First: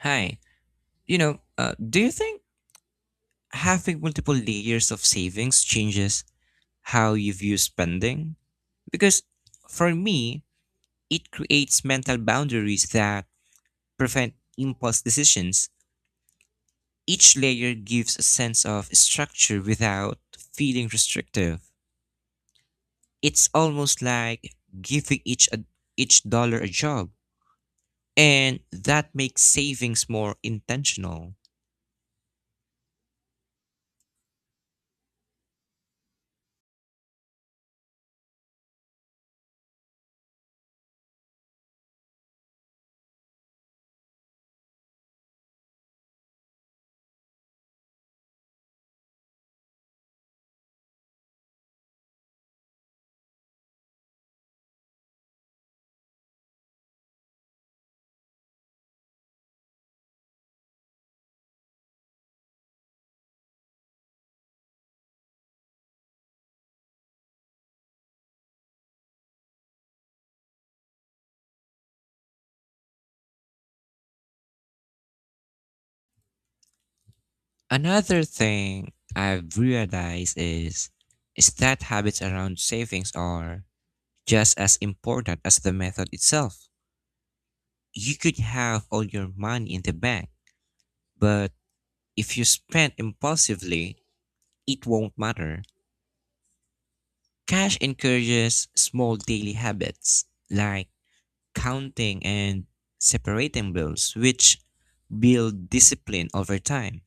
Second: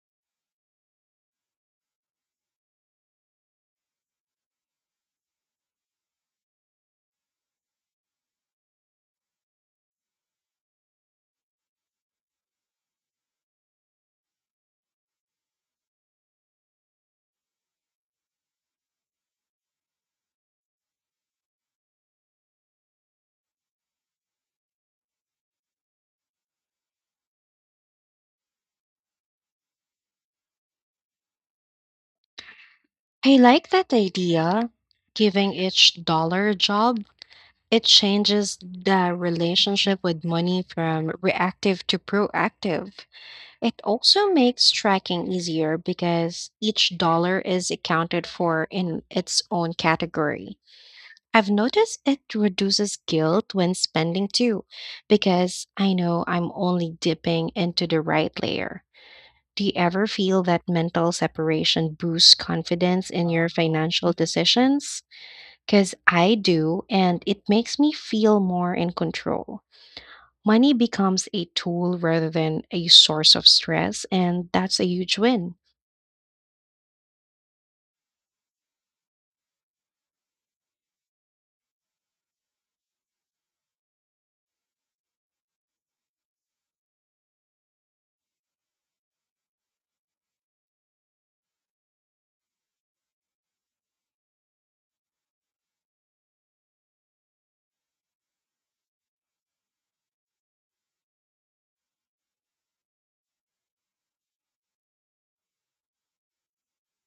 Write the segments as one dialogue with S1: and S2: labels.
S1: Hi. Do you think having multiple layers of savings changes how you view spending? Because for me, it creates mental boundaries that prevent impulse decisions. Each layer gives a sense of structure without feeling restrictive. It's almost like giving each dollar a job, and that makes savings more intentional.
S2: I like that idea. Giving each dollar a job, it changes the relationship with money from reactive to proactive. It also makes tracking easier because each dollar is accounted for in its own category. I've noticed it reduces guilt when spending too, because I know I'm only dipping into the right layer. Do you ever feel that mental separation boosts confidence in your financial decisions? Because I do, and it makes me feel more in control. Money becomes a tool rather than a source of stress, and that's a huge win.
S1: Another thing I've realized is that habits around savings are just as important as the method itself. You could have all your money in the bank, but if you spend impulsively, it won't matter. Cash encourages small daily habits like counting and separating bills, which build discipline over time.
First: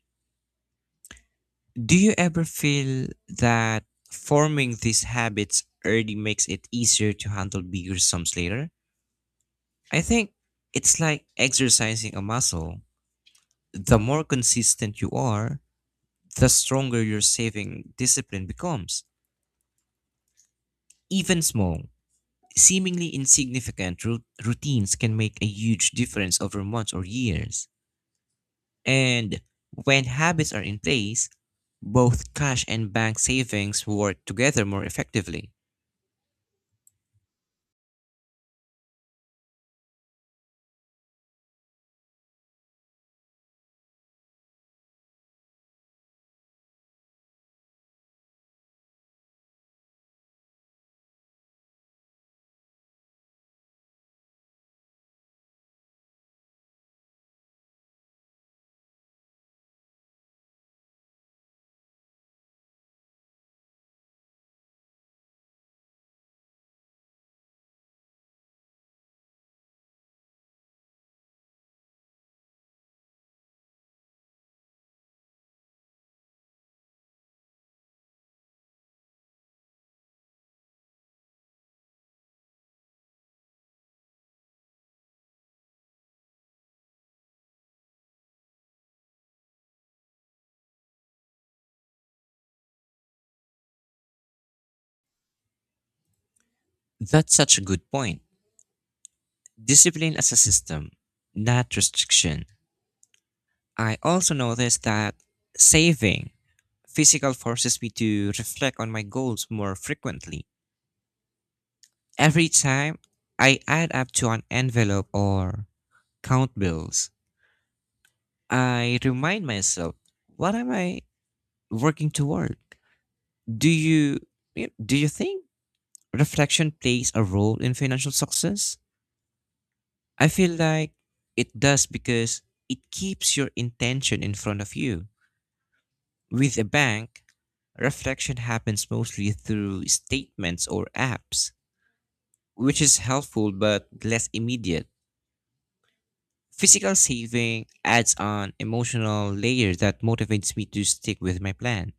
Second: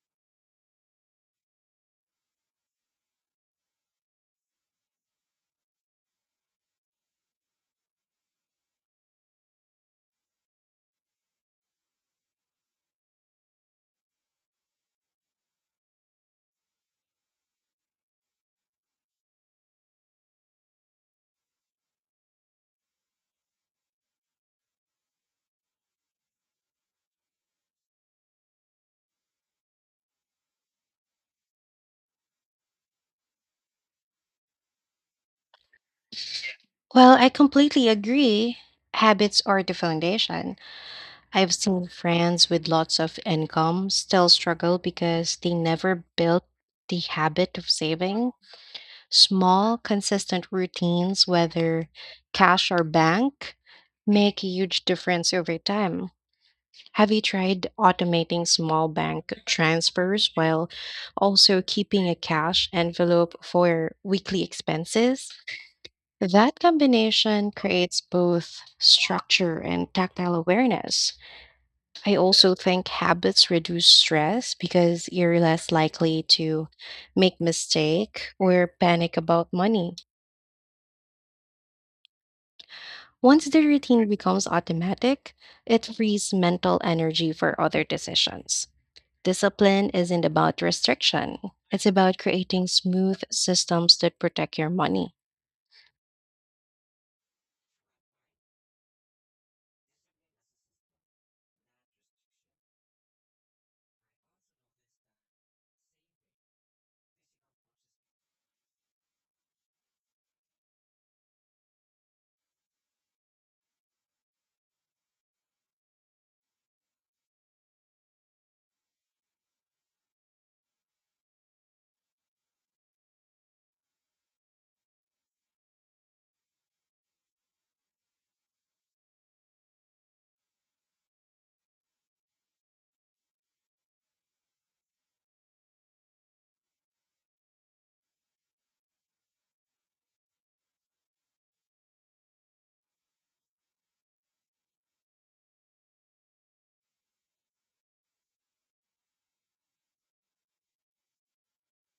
S1: Do you ever feel that forming these habits early makes it easier to handle bigger sums later? I think it's like exercising a muscle. The more consistent you are, the stronger your saving discipline becomes. Even small, seemingly insignificant routines can make a huge difference over months or years. And when habits are in place, both cash and bank savings work together more effectively.
S2: Well, I completely agree. Habits are the foundation. I've seen friends with lots of income still struggle because they never built the habit of saving. Small, consistent routines, whether cash or bank, make a huge difference over time. Have you tried automating small bank transfers while also keeping a cash envelope for weekly expenses? That combination creates both structure and tactile awareness. I also think habits reduce stress because you're less likely to make mistake or panic about money. Once the routine becomes automatic, it frees mental energy for other decisions. Discipline isn't about restriction, it's about creating smooth systems that protect your money.
S1: That's such a good point. Discipline as a system, not restriction. I also noticed that saving Physical forces me to reflect on my goals more frequently. Every time I add up to an envelope or count bills, I remind myself, what am I working toward? Do you do you think reflection plays a role in financial success? I feel like it does because it keeps your intention in front of you. With a bank, reflection happens mostly through statements or apps, which is helpful but less immediate. Physical saving adds an emotional layer that motivates me to stick with my plan.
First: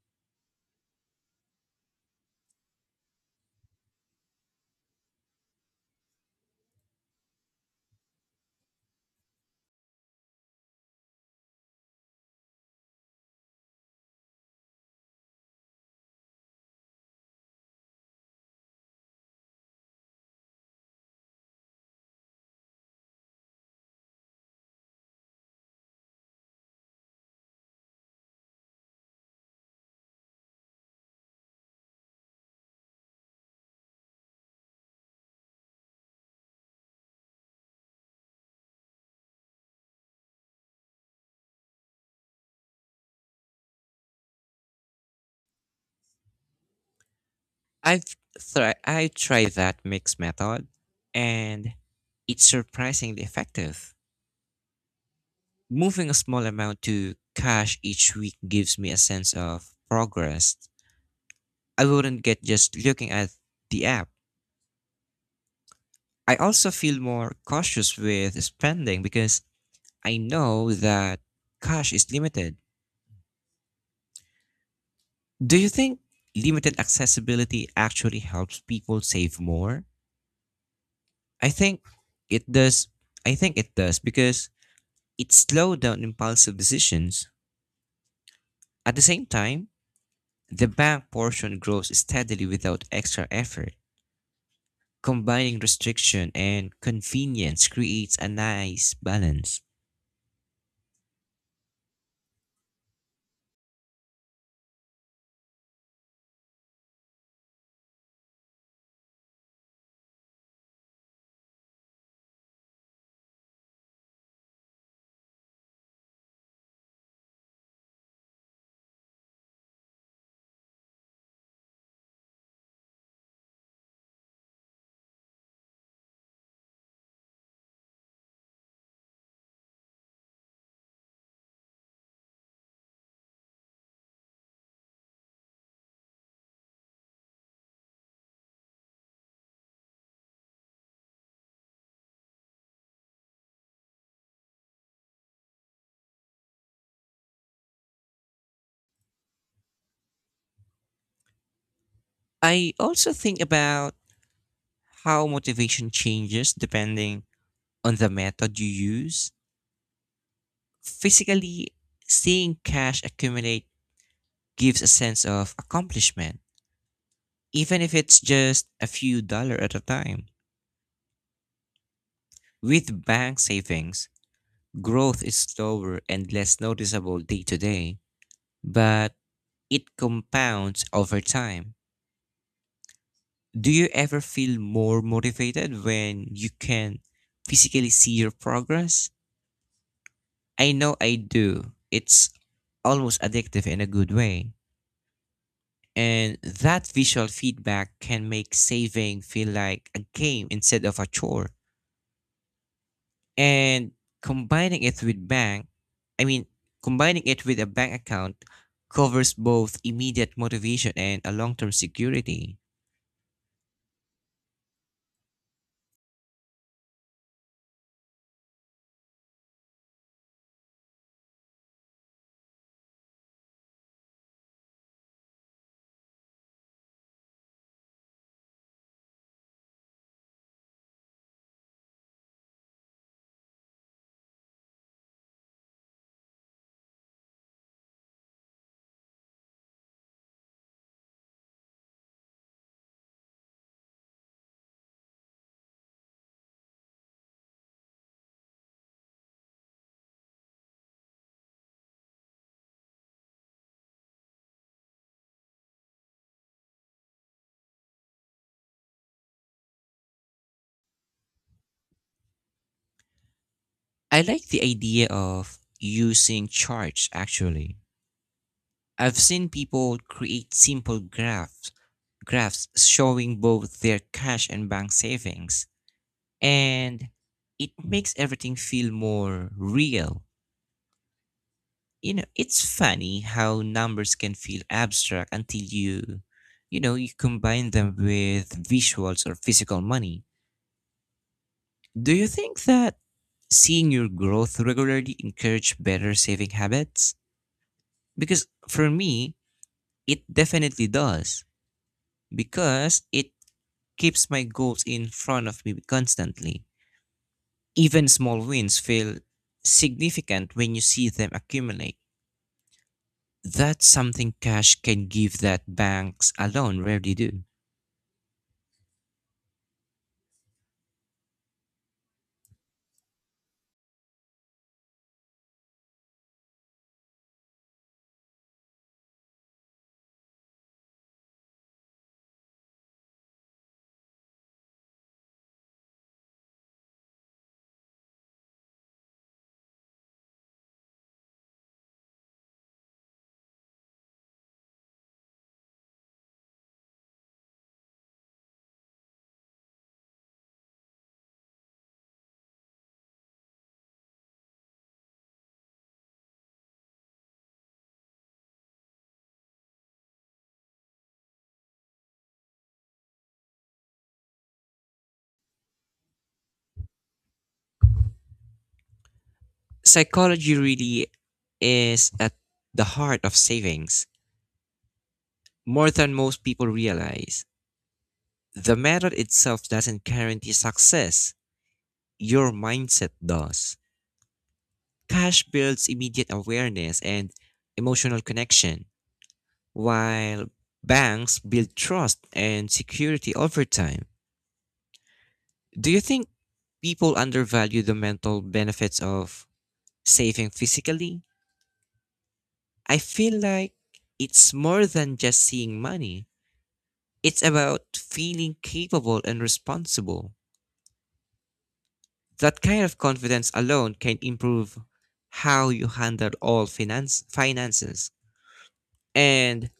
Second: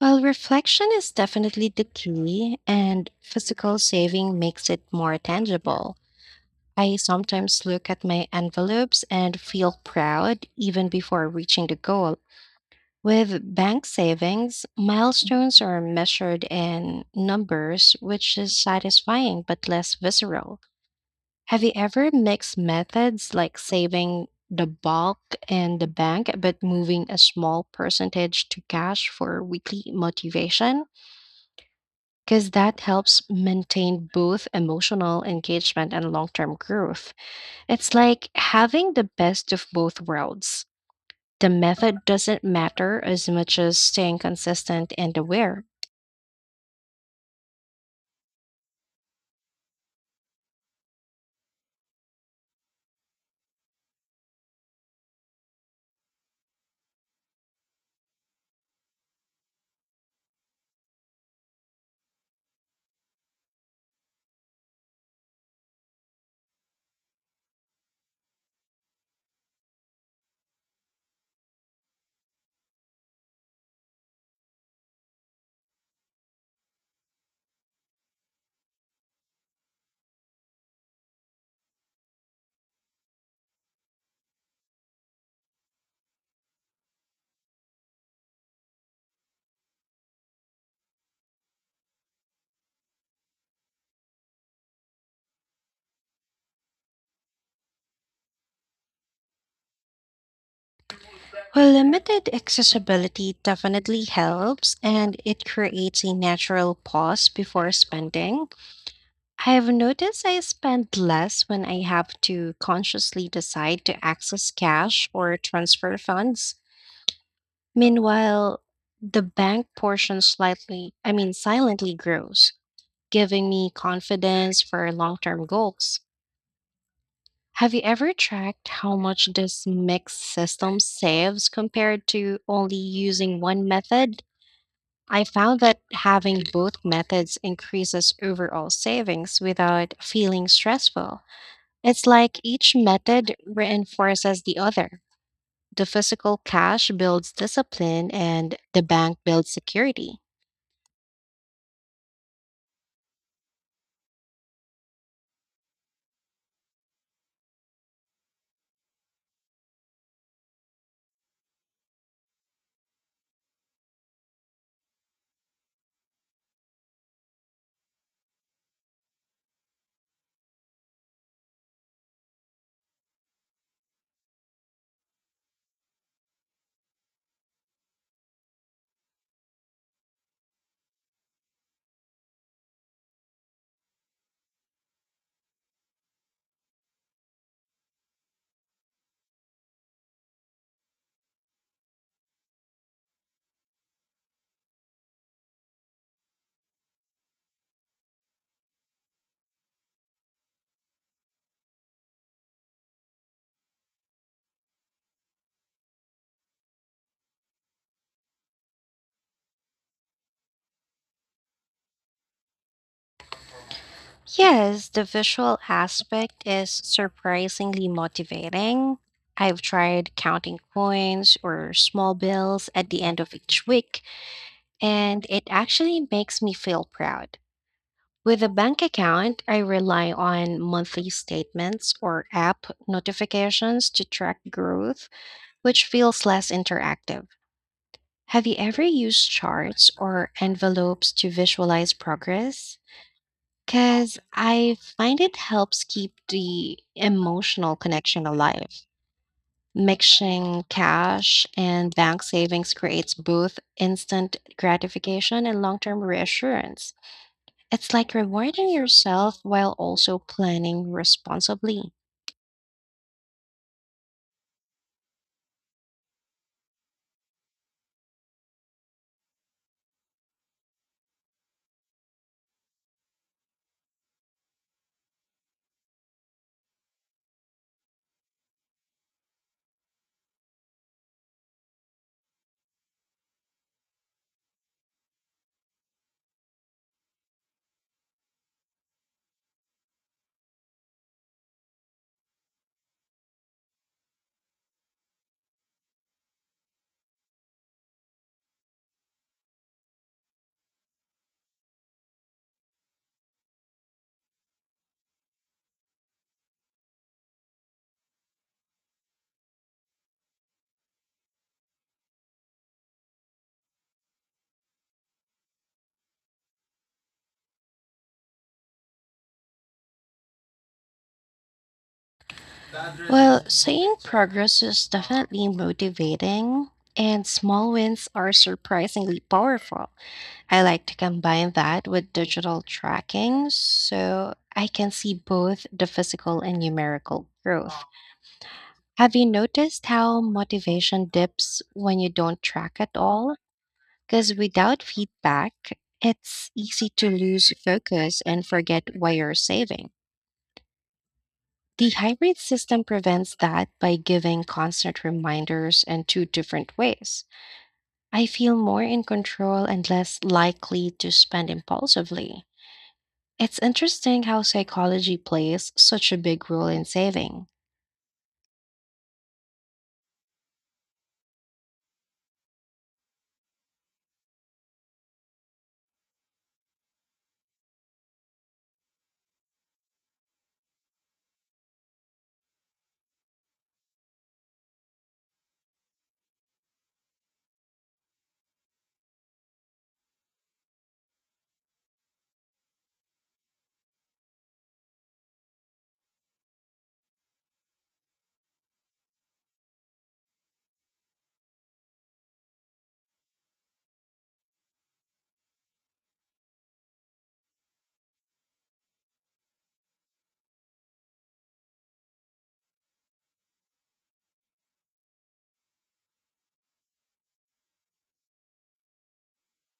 S2: While reflection is definitely the key, and physical saving makes it more tangible, I sometimes look at my envelopes and feel proud even before reaching the goal. With bank savings, milestones are measured in numbers, which is satisfying but less visceral. Have you ever mixed methods like saving the bulk in the bank but moving a small percentage to cash for weekly motivation? Because that helps maintain both emotional engagement and long term growth. It's like having the best of both worlds. The method doesn't matter as much as staying consistent and aware.
S1: I've I tried that mixed method and it's surprisingly effective. Moving a small amount to cash each week gives me a sense of progress I wouldn't get just looking at the app. I also feel more cautious with spending because I know that cash is limited. Do you think limited accessibility actually helps people save more? I think it does. I think it does because it slows down impulsive decisions. At the same time, the bank portion grows steadily without extra effort. Combining restriction and convenience creates a nice balance.
S2: Well, limited accessibility definitely helps and it creates a natural pause before spending. I've noticed I spend less when I have to consciously decide to access cash or transfer funds. Meanwhile, the bank portion silently grows, giving me confidence for long term goals. Have you ever tracked how much this mixed system saves compared to only using one method? I found that having both methods increases overall savings without feeling stressful. It's like each method reinforces the other. The physical cash builds discipline and the bank builds security.
S1: I also think about how motivation changes depending on the method you use. Physically, seeing cash accumulate gives a sense of accomplishment, even if it's just a few dollar at a time. With bank savings, growth is slower and less noticeable day to day, but it compounds over time. Do you ever feel more motivated when you can physically see your progress? I know I do. It's almost addictive in a good way. And that visual feedback can make saving feel like a game instead of a chore. And combining it with bank i mean combining it with a bank account covers both immediate motivation and a long-term security.
S2: Yes, the visual aspect is surprisingly motivating. I've tried counting coins or small bills at the end of each week, and it actually makes me feel proud. With a bank account, I rely on monthly statements or app notifications to track growth, which feels less interactive. Have you ever used charts or envelopes to visualize progress? Because I find it helps keep the emotional connection alive. Mixing cash and bank savings creates both instant gratification and long term reassurance. It's like rewarding yourself while also planning responsibly.
S1: I like the idea of using charts actually. I've seen people create simple graphs showing both their cash and bank savings, and it makes everything feel more real. You know, it's funny how numbers can feel abstract until you combine them with visuals or physical money. Do you think that seeing your growth regularly encourage better saving habits? Because for me, it definitely does because it keeps my goals in front of me constantly. Even small wins feel significant when you see them accumulate. That's something cash can give that banks alone rarely do.
S2: Well, seeing progress is definitely motivating, and small wins are surprisingly powerful. I like to combine that with digital tracking so I can see both the physical and numerical growth. Have you noticed how motivation dips when you don't track at all? Because without feedback, it's easy to lose focus and forget why you're saving. The hybrid system prevents that by giving constant reminders in two different ways. I feel more in control and less likely to spend impulsively. It's interesting how psychology plays such a big role in saving.
S1: Psychology really is at the heart of savings, more than most people realize. The method itself doesn't guarantee success, your mindset does. Cash builds immediate awareness and emotional connection, while banks build trust and security over time. Do you think people undervalue the mental benefits of saving physically? I feel like it's more than just seeing money, it's about feeling capable and responsible. That kind of confidence alone can improve how you handle all finance finances. And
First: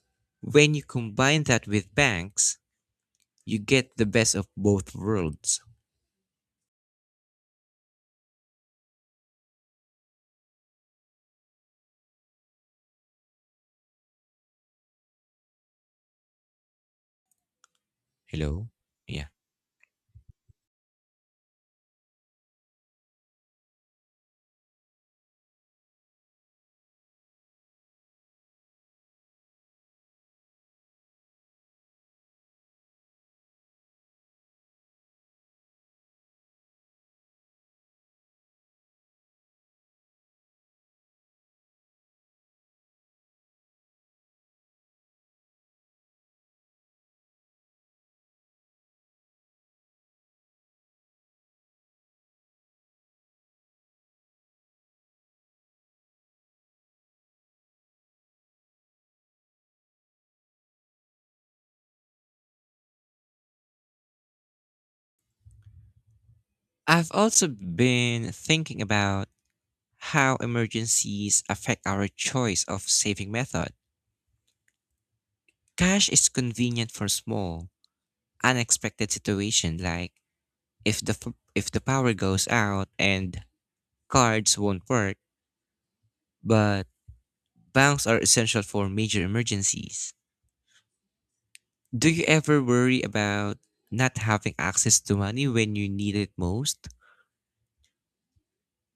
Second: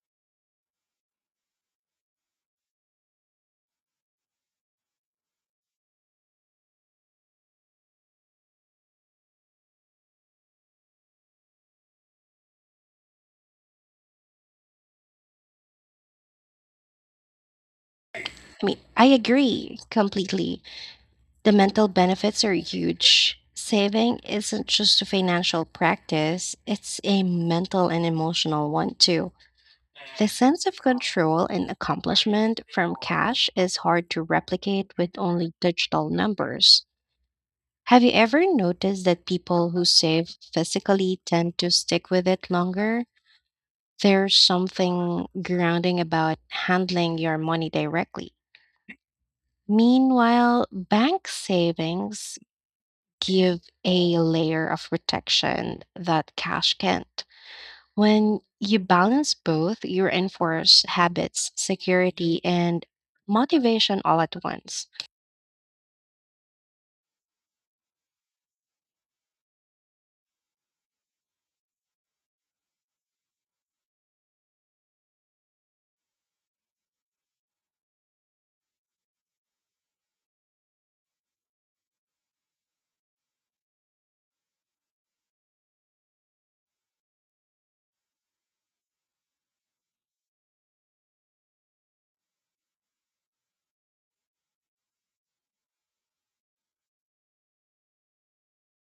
S1: when you combine that with banks, you get the best of both worlds.
S2: I
S1: Hello?
S2: mean, I
S1: Yeah.
S2: agree completely. The mental benefits are huge. Saving isn't just a financial practice, it's a mental and emotional one too. The sense of control and accomplishment from cash is hard to replicate with only digital numbers. Have you ever noticed that people who save physically tend to stick with it longer? There's something grounding about handling your money directly. Meanwhile, bank savings give a layer of protection that cash can't. When you balance both, you enforce habits, security, and motivation all at once.
S1: I've also been thinking about how emergencies affect our choice of saving method. Cash is convenient for small, unexpected situations, like if the power goes out and cards won't work, but Banks are essential for major emergencies. Do you ever worry about not having access to money when you need it most?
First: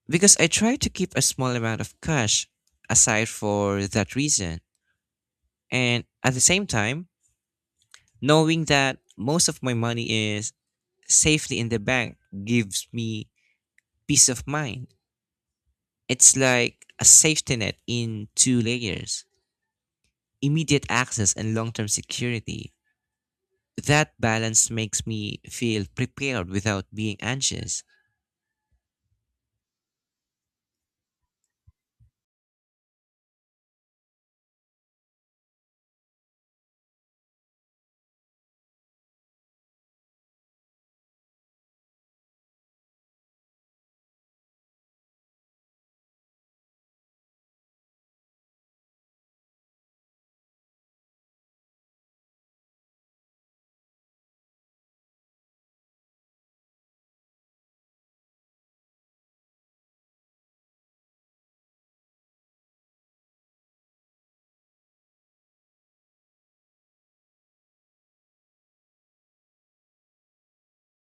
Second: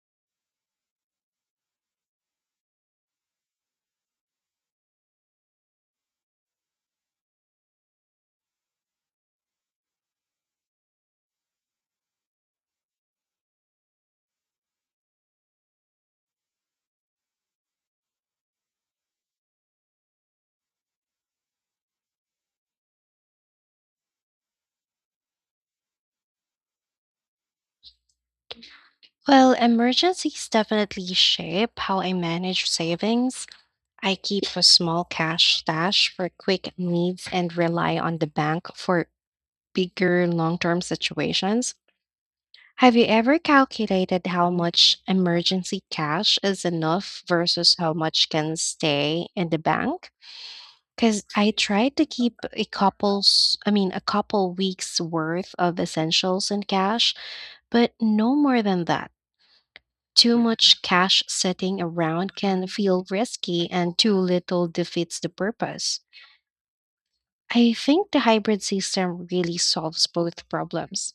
S1: Because I try to keep a small amount of cash aside for that reason. And at the same time, knowing that most of my money is safely in the bank gives me peace of mind. It's like a safety net in two layers: immediate access and long term security. That balance makes me feel prepared without being anxious.
S2: Well, emergencies definitely shape how I manage savings. I keep a small cash stash for quick needs and rely on the bank for bigger long term situations. Have you ever calculated how much emergency cash is enough versus how much can stay in the bank? Because I tried to keep a couple weeks worth of essentials in cash, but no more than that. Too much cash sitting around can feel risky, and too little defeats the purpose. I think the hybrid system really solves both problems.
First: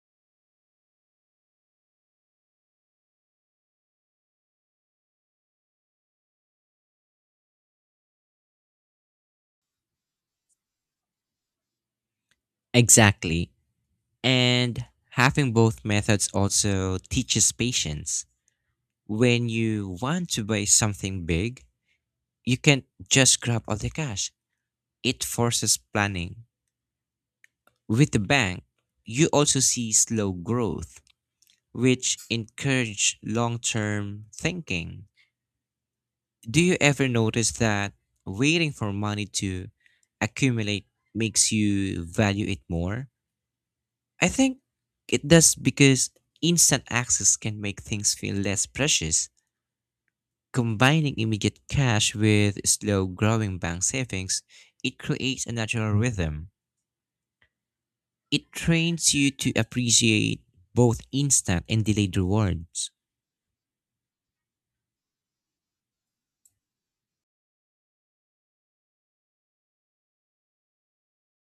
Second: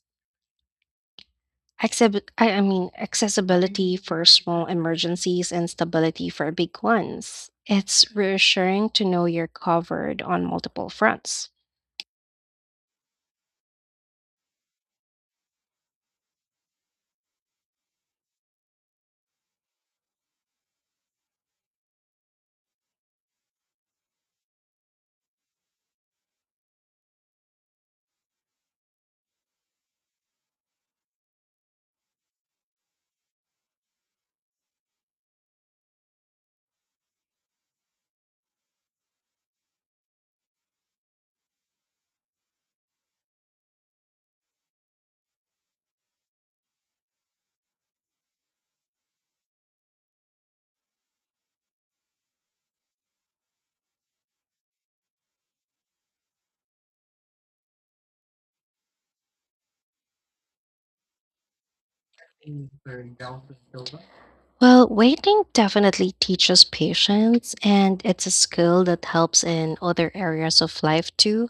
S2: Acceb I mean, Accessibility for small emergencies and stability for big ones. It's reassuring to know you're covered on multiple fronts.
S1: Exactly. And having both methods also teaches patience. When you want to buy something big, you can't just grab all the cash. It forces planning. With the bank, you also see slow growth, which encourage long-term thinking. Do you ever notice that waiting for money to accumulate makes you value it more? I think it does because instant access can make things feel less precious. Combining immediate cash with slow growing bank savings, it creates a natural rhythm. It trains you to appreciate both instant and delayed rewards.
S2: Well, waiting definitely teaches patience, and it's a skill that helps in other areas of life too.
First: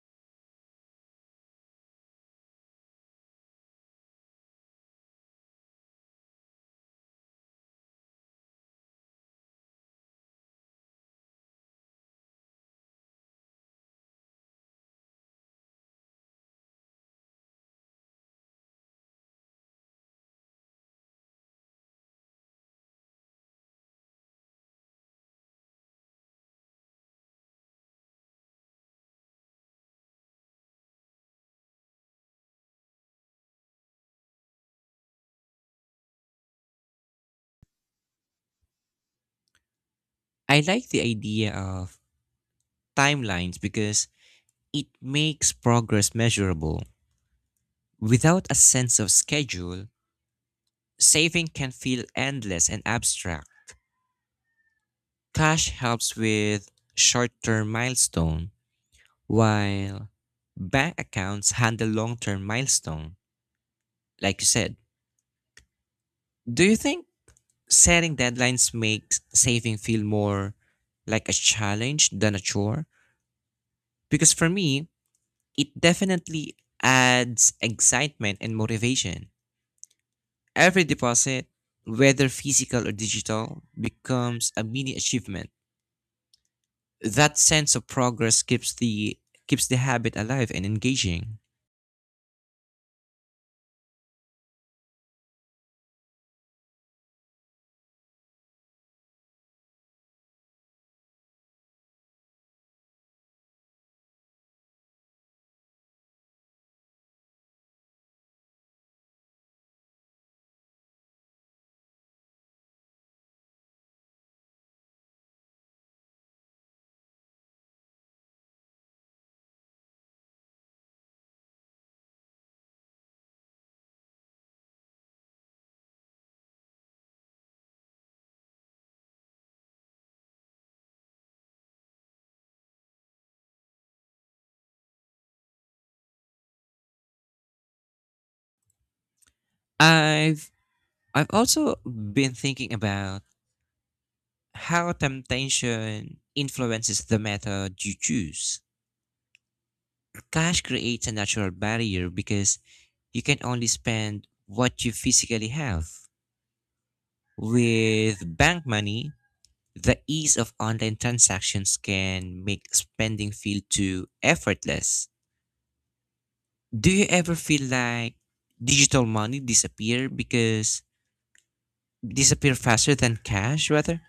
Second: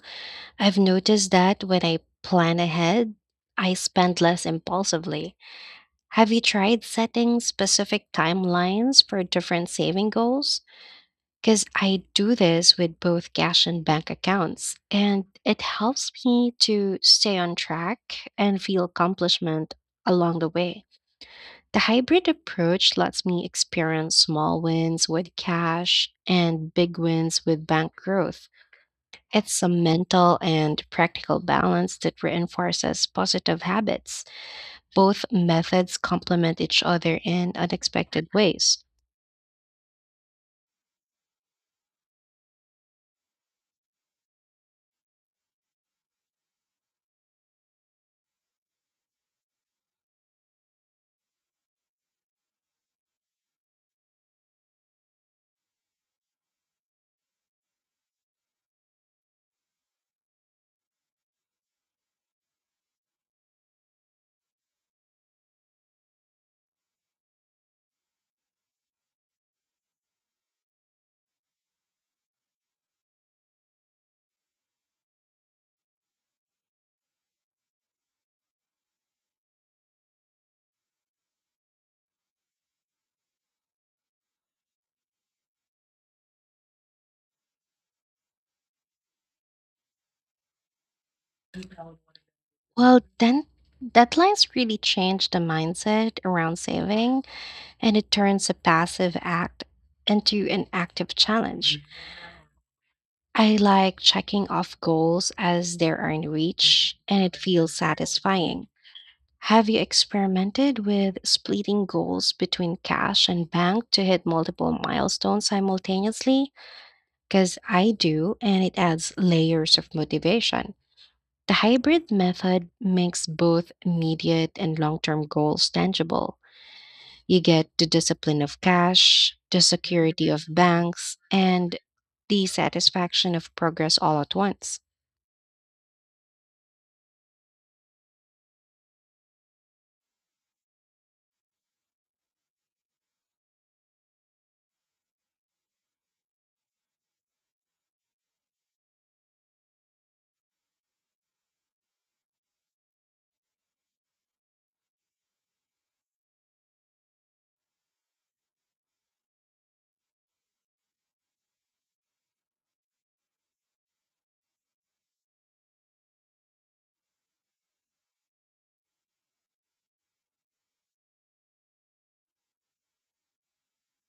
S2: I've noticed that when I plan ahead, I spend less impulsively. Have you tried setting specific timelines for different saving goals? Because I do this with both cash and bank accounts, and it helps me to stay on track and feel accomplishment along the way. The hybrid approach lets me experience small wins with cash and big wins with bank growth. It's a mental and practical balance that reinforces positive habits. Both methods complement each other in unexpected ways.
S1: I like the idea of timelines because it makes progress measurable. Without a sense of schedule, saving can feel endless and abstract. Cash helps with short term milestone, while bank accounts handle long term milestone, like you said. Do you think setting deadlines makes saving feel more like a challenge than a chore? Because for me, it definitely adds excitement and motivation. Every deposit, whether physical or digital, becomes a mini achievement. That sense of progress keeps the habit alive and engaging.
S2: Well, then deadlines really change the mindset around saving and it turns a passive act into an active challenge. Mhm. I like checking off goals as they are in reach and it feels satisfying. Have you experimented with splitting goals between cash and bank to hit multiple milestones simultaneously? Because I do, and it adds layers of motivation. The hybrid method makes both immediate and long term goals tangible. You get the discipline of cash, the security of banks, and the satisfaction of progress all at once.
S1: I've I've also been thinking about how temptation influences the method you choose. Cash creates a natural barrier because you can only spend what you physically have. With bank money, the ease of online transactions can make spending feel too effortless. Do you ever feel like digital money disappear because disappear faster than cash rather?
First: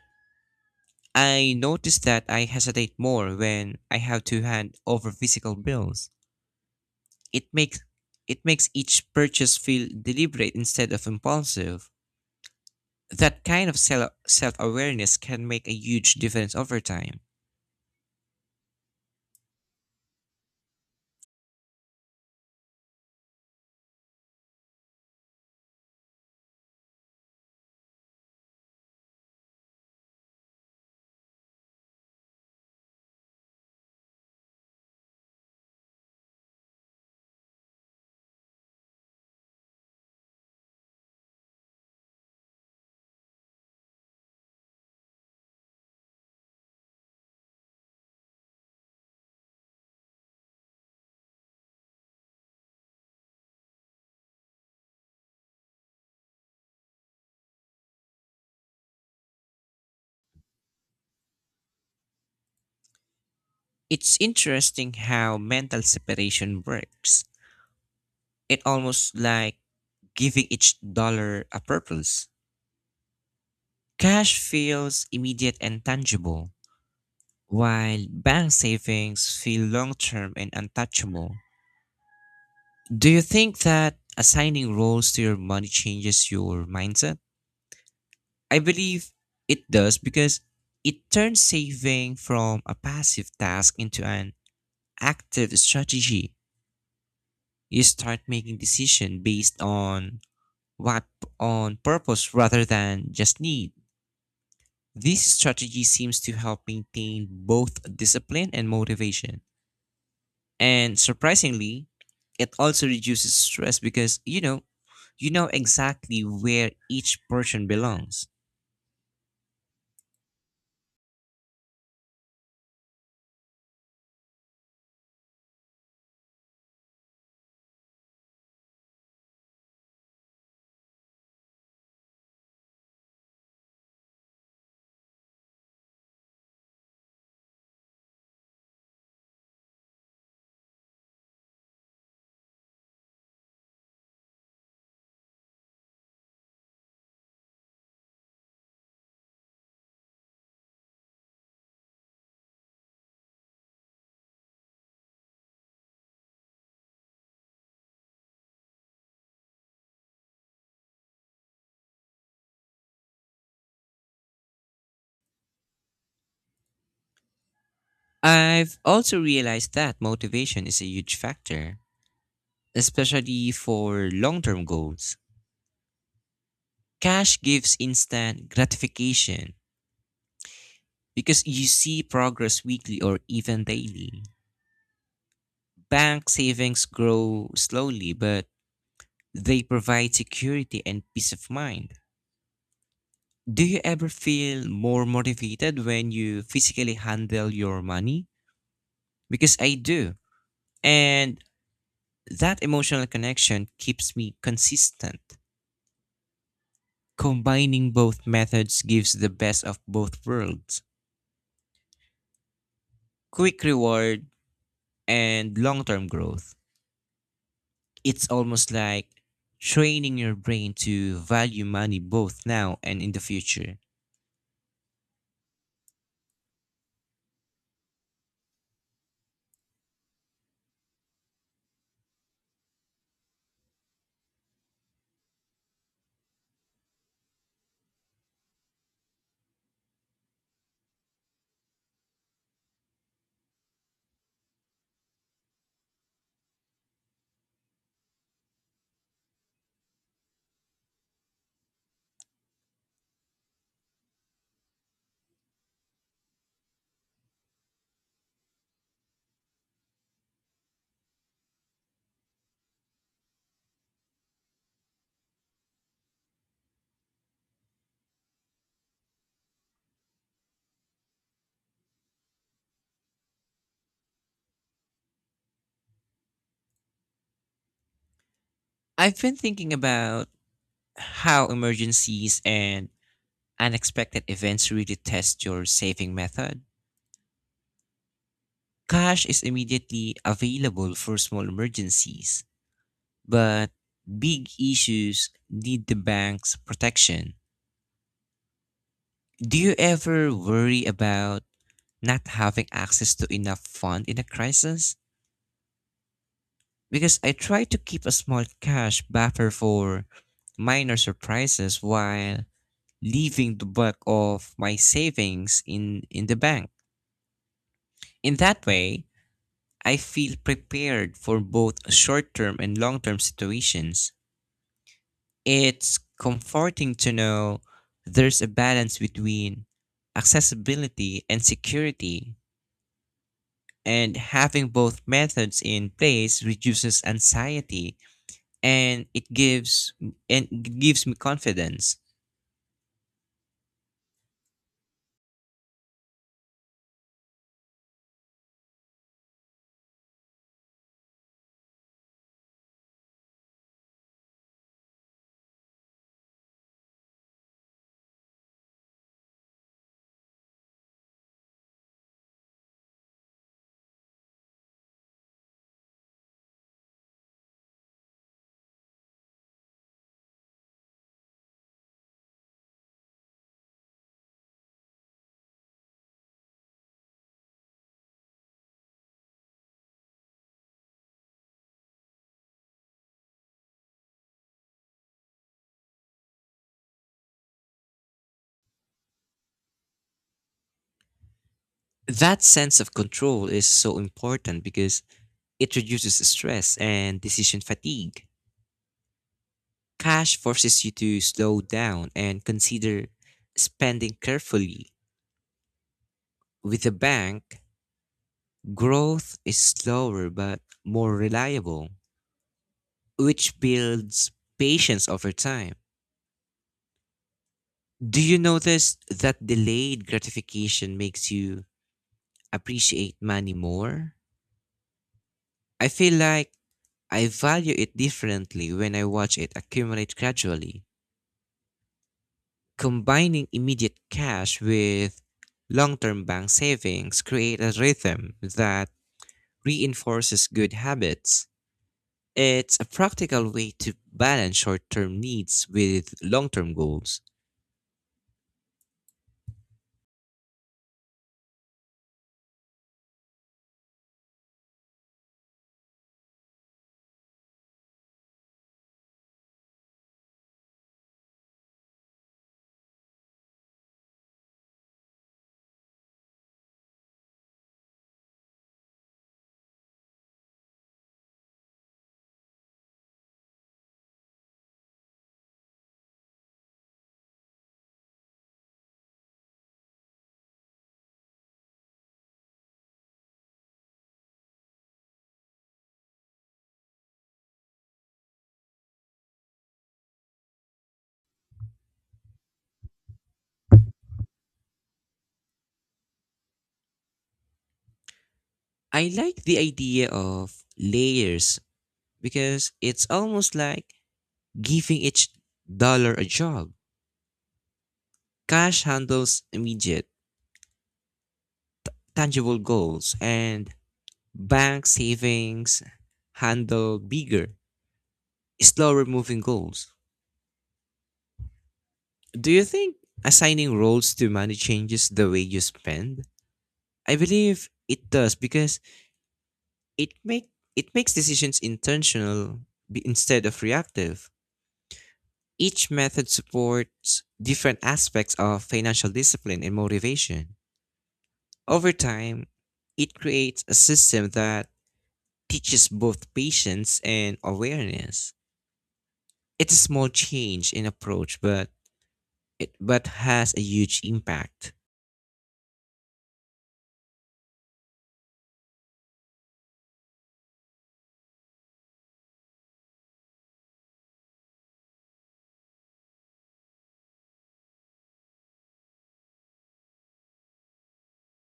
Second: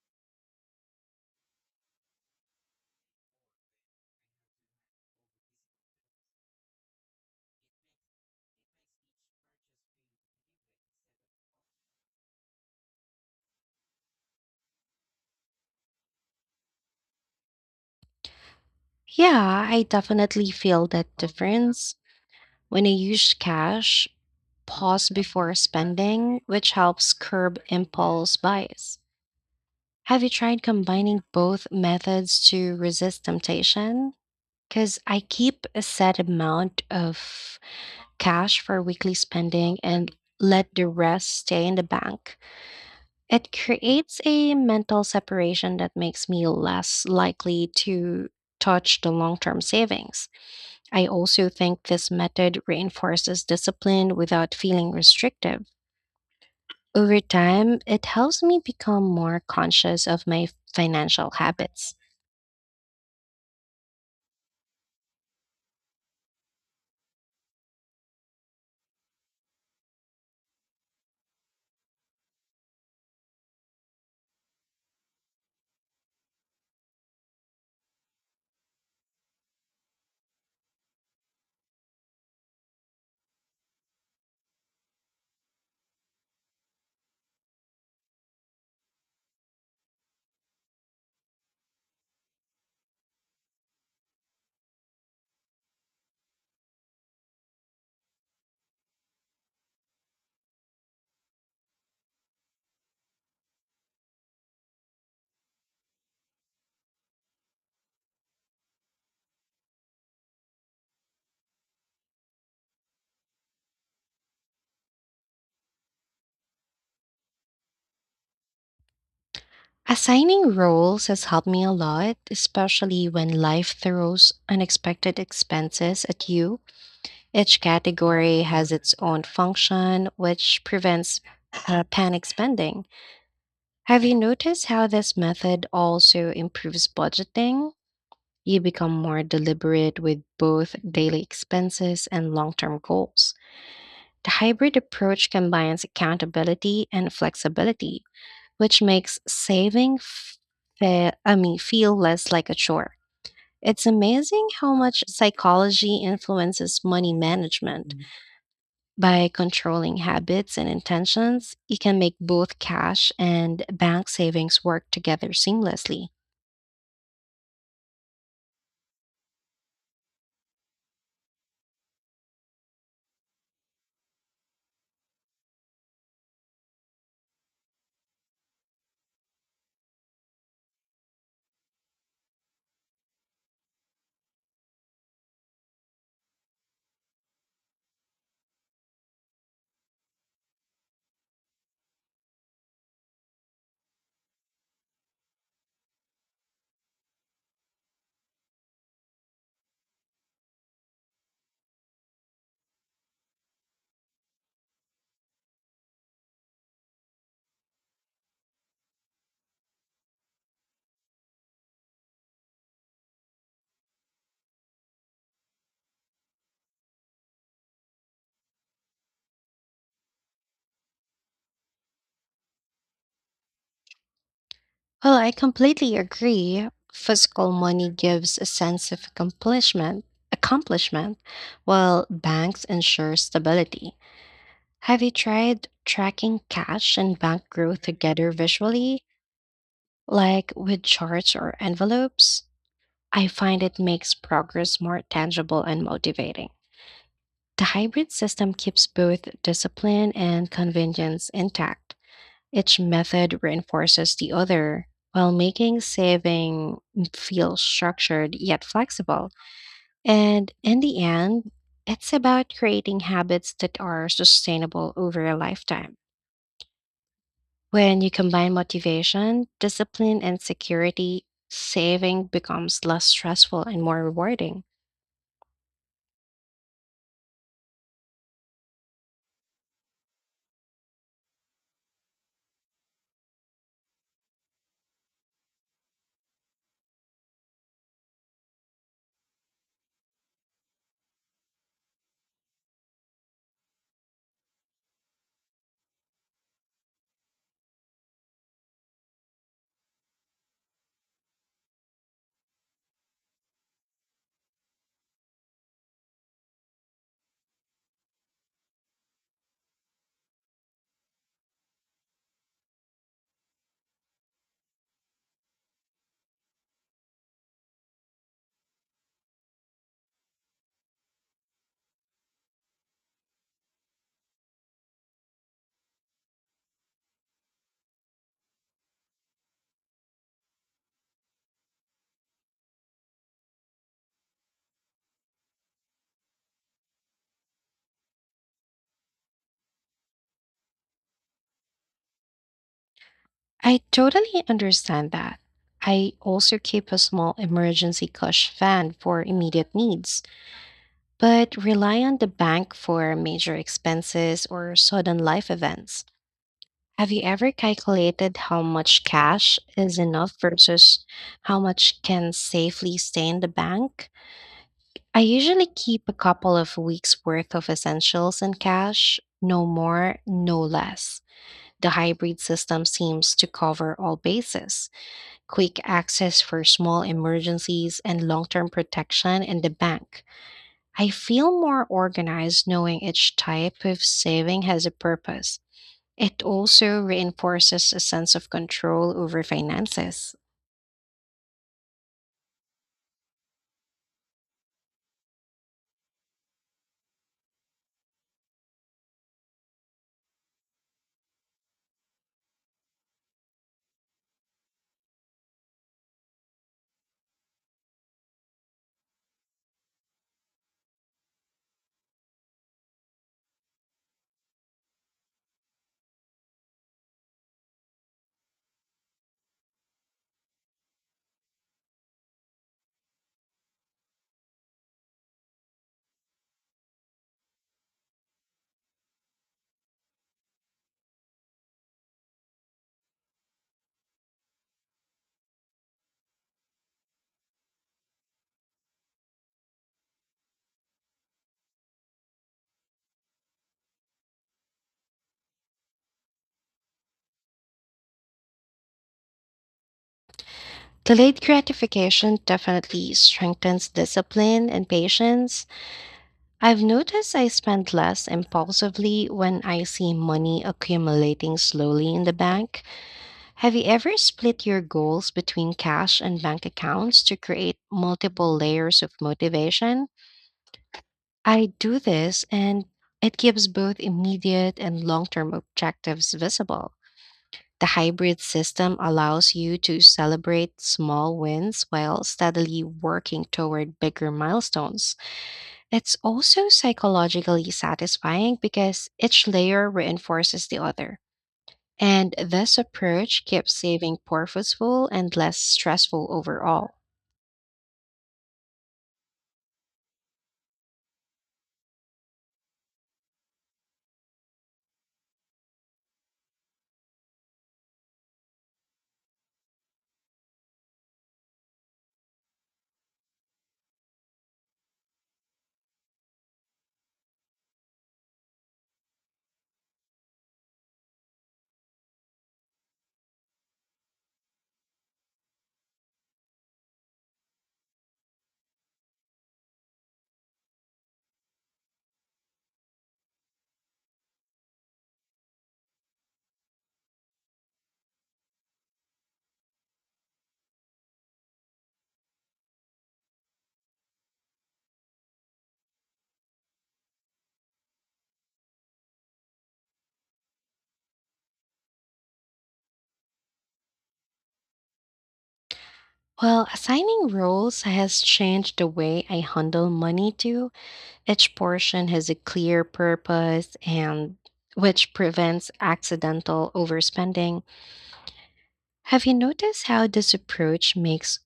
S1: I notice that I hesitate more when I have to hand over physical bills. It makes it makes each purchase feel deliberate instead of impulsive. That kind of self awareness can make a huge difference over time.
S2: Yeah, I definitely feel that difference. When I use cash, pause before spending, which helps curb impulse buys. Have you tried combining both methods to resist temptation? Because I keep a set amount of cash for weekly spending and let the rest stay in the bank. It creates a mental separation that makes me less likely to touch the long term savings. I also think this method reinforces discipline without feeling restrictive. Over time, it helps me become more conscious of my financial habits.
S1: It's interesting how mental separation works. It almost like giving each dollar a purpose. Cash feels immediate and tangible, while bank savings feel long term and untouchable. Do you think that assigning roles to your money changes your mindset? I believe it does because it turns saving from a passive task into an active strategy. You start making decisions based on what on purpose rather than just need. This strategy seems to help maintain both discipline and motivation. And surprisingly, it also reduces stress because you know exactly where each person belongs.
S2: Assigning roles has helped me a lot, especially when life throws unexpected expenses at you. Each category has its own function, which prevents panic spending. Have you noticed how this method also improves budgeting? You become more deliberate with both daily expenses and long term goals. The hybrid approach combines accountability and flexibility, which makes saving feel less like a chore. It's amazing how much psychology influences money management. By controlling habits and intentions, you can make both cash and bank savings work together seamlessly.
S1: I've also realized that motivation is a huge factor, especially for long term goals. Cash gives instant gratification because you see progress weekly or even daily. Bank savings grow slowly, but they provide security and peace of mind. Do you ever feel more motivated when you physically handle your money? Because I do. And that emotional connection keeps me consistent. Combining both methods gives the best of both worlds: quick reward, and long term growth. It's almost like training your brain to value money both now and in the future.
S2: Well, I completely agree. Physical money gives a sense of accomplishment, while banks ensure stability. Have you tried tracking cash and bank growth together visually, like with charts or envelopes? I find it makes progress more tangible and motivating. The hybrid system keeps both discipline and convenience intact. Each method reinforces the other while making saving feel structured yet flexible. And in the end, it's about creating habits that are sustainable over a lifetime. When you combine motivation, discipline, and security, saving becomes less stressful and more rewarding.
S1: I've been thinking about how emergencies and unexpected events really test your saving method. Cash is immediately available for small emergencies, but big issues need the bank's protection. Do you ever worry about not having access to enough fund in a crisis? Because I try to keep a small cash buffer for minor surprises while leaving the bulk of my savings in the bank. In that way, I feel prepared for both short term and long term situations. It's comforting to know there's a balance between accessibility and security, and having both methods in place reduces anxiety and it gives and it gives me confidence.
S2: I totally understand that. I also keep a small emergency cash fund for immediate needs, but rely on the bank for major expenses or sudden life events. Have you ever calculated how much cash is enough versus how much can safely stay in the bank? I usually keep a couple of weeks' worth of essentials in cash, no more, no less. The hybrid system seems to cover all bases, quick access for small emergencies and long term protection in the bank. I feel more organized knowing each type of saving has a purpose. It also reinforces a sense of control over finances.
S1: That sense of control is so important because it reduces stress and decision fatigue. Cash forces you to slow down and consider spending carefully. With a bank, growth is slower but more reliable, which builds patience over time. Do you notice that delayed gratification makes you appreciate money more? I feel like I value it differently when I watch it accumulate gradually. Combining immediate cash with long term bank savings create a rhythm that reinforces good habits. It's a practical way to balance short term needs with long term goals.
S2: Delayed gratification definitely strengthens discipline and patience. I've noticed I spend less impulsively when I see money accumulating slowly in the bank. Have you ever split your goals between cash and bank accounts to create multiple layers of motivation? I do this and it keeps both immediate and long term objectives visible. The hybrid system allows you to celebrate small wins while steadily working toward bigger milestones. It's also psychologically satisfying because each layer reinforces the other. And this approach keeps saving purposeful and less stressful overall.
S1: I like the idea of layers because it's almost like giving each dollar a job. Cash handles immediate, tangible goals, and Bank savings handle bigger, slower moving goals. Do you think assigning roles to money changes the way you spend? I believe it does because it make it makes decisions intentional instead of reactive. Each method supports different aspects of financial discipline and motivation. Over time, it creates a system that teaches both patience and awareness. It's a small change in approach, but but has a huge impact.
S2: Well, assigning roles has changed the way I handle money too. Each portion has a clear purpose and which prevents accidental overspending. Have you noticed how this approach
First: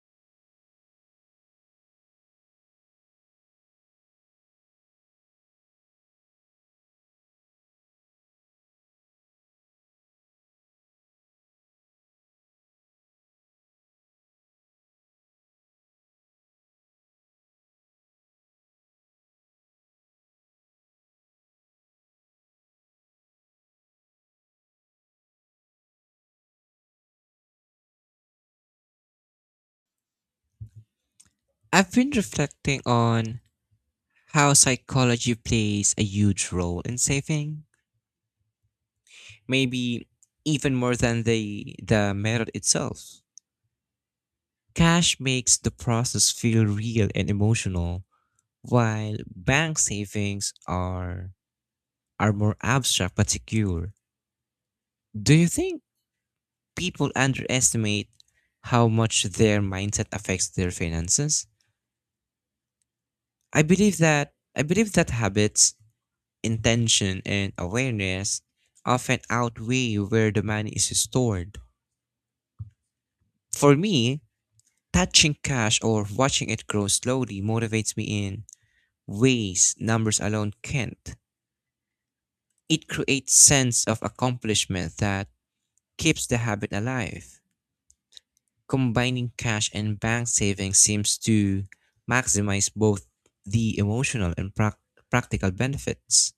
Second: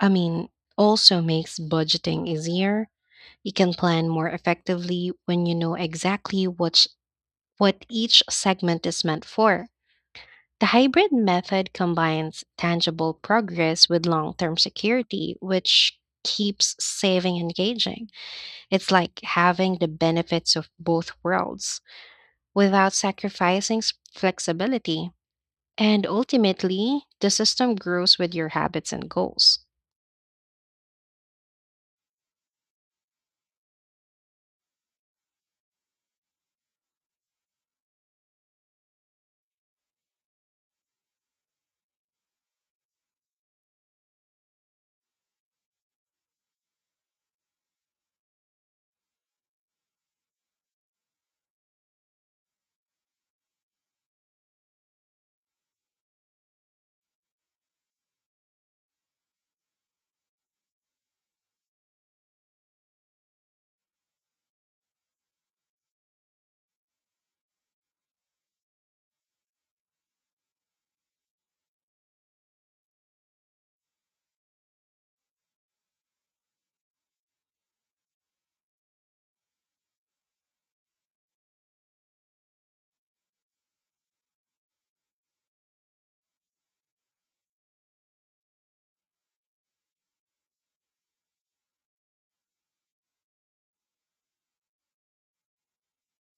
S2: I mean, also makes budgeting easier? You can plan more effectively when you know what each segment is meant for. The hybrid method combines tangible progress with long term security, which keeps saving engaging. It's like having the benefits of both worlds without sacrificing flexibility. And ultimately, the system grows with your habits and goals.
S1: I've been reflecting on how psychology plays a huge role in saving, maybe even more than the method itself. Cash makes the process feel real and emotional, while bank savings are more abstract but secure. Do you think people underestimate how much their mindset affects their finances? I believe that habits intention and awareness often outweigh where the money is stored. For me, touching cash or watching it grow slowly motivates me in ways numbers alone can't. It creates sense of accomplishment that keeps the habit alive. Combining cash and bank savings seems to maximize both the emotional and practical benefits.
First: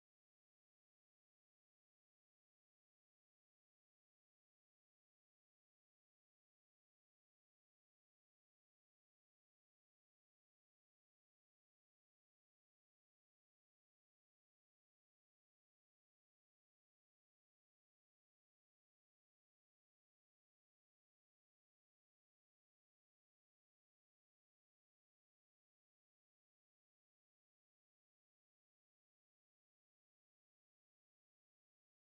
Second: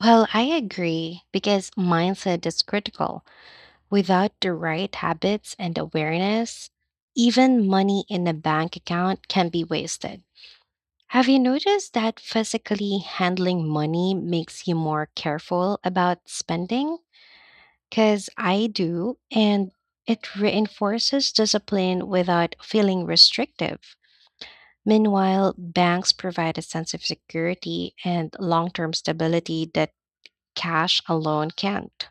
S2: Well, I agree because mindset is critical. Without the right habits and awareness, even money in a bank account can be wasted. Have you noticed that physically handling money makes you more careful about spending? Because I do, and it reinforces discipline without feeling restrictive. Meanwhile, banks provide a sense of security and long term stability that cash alone can't.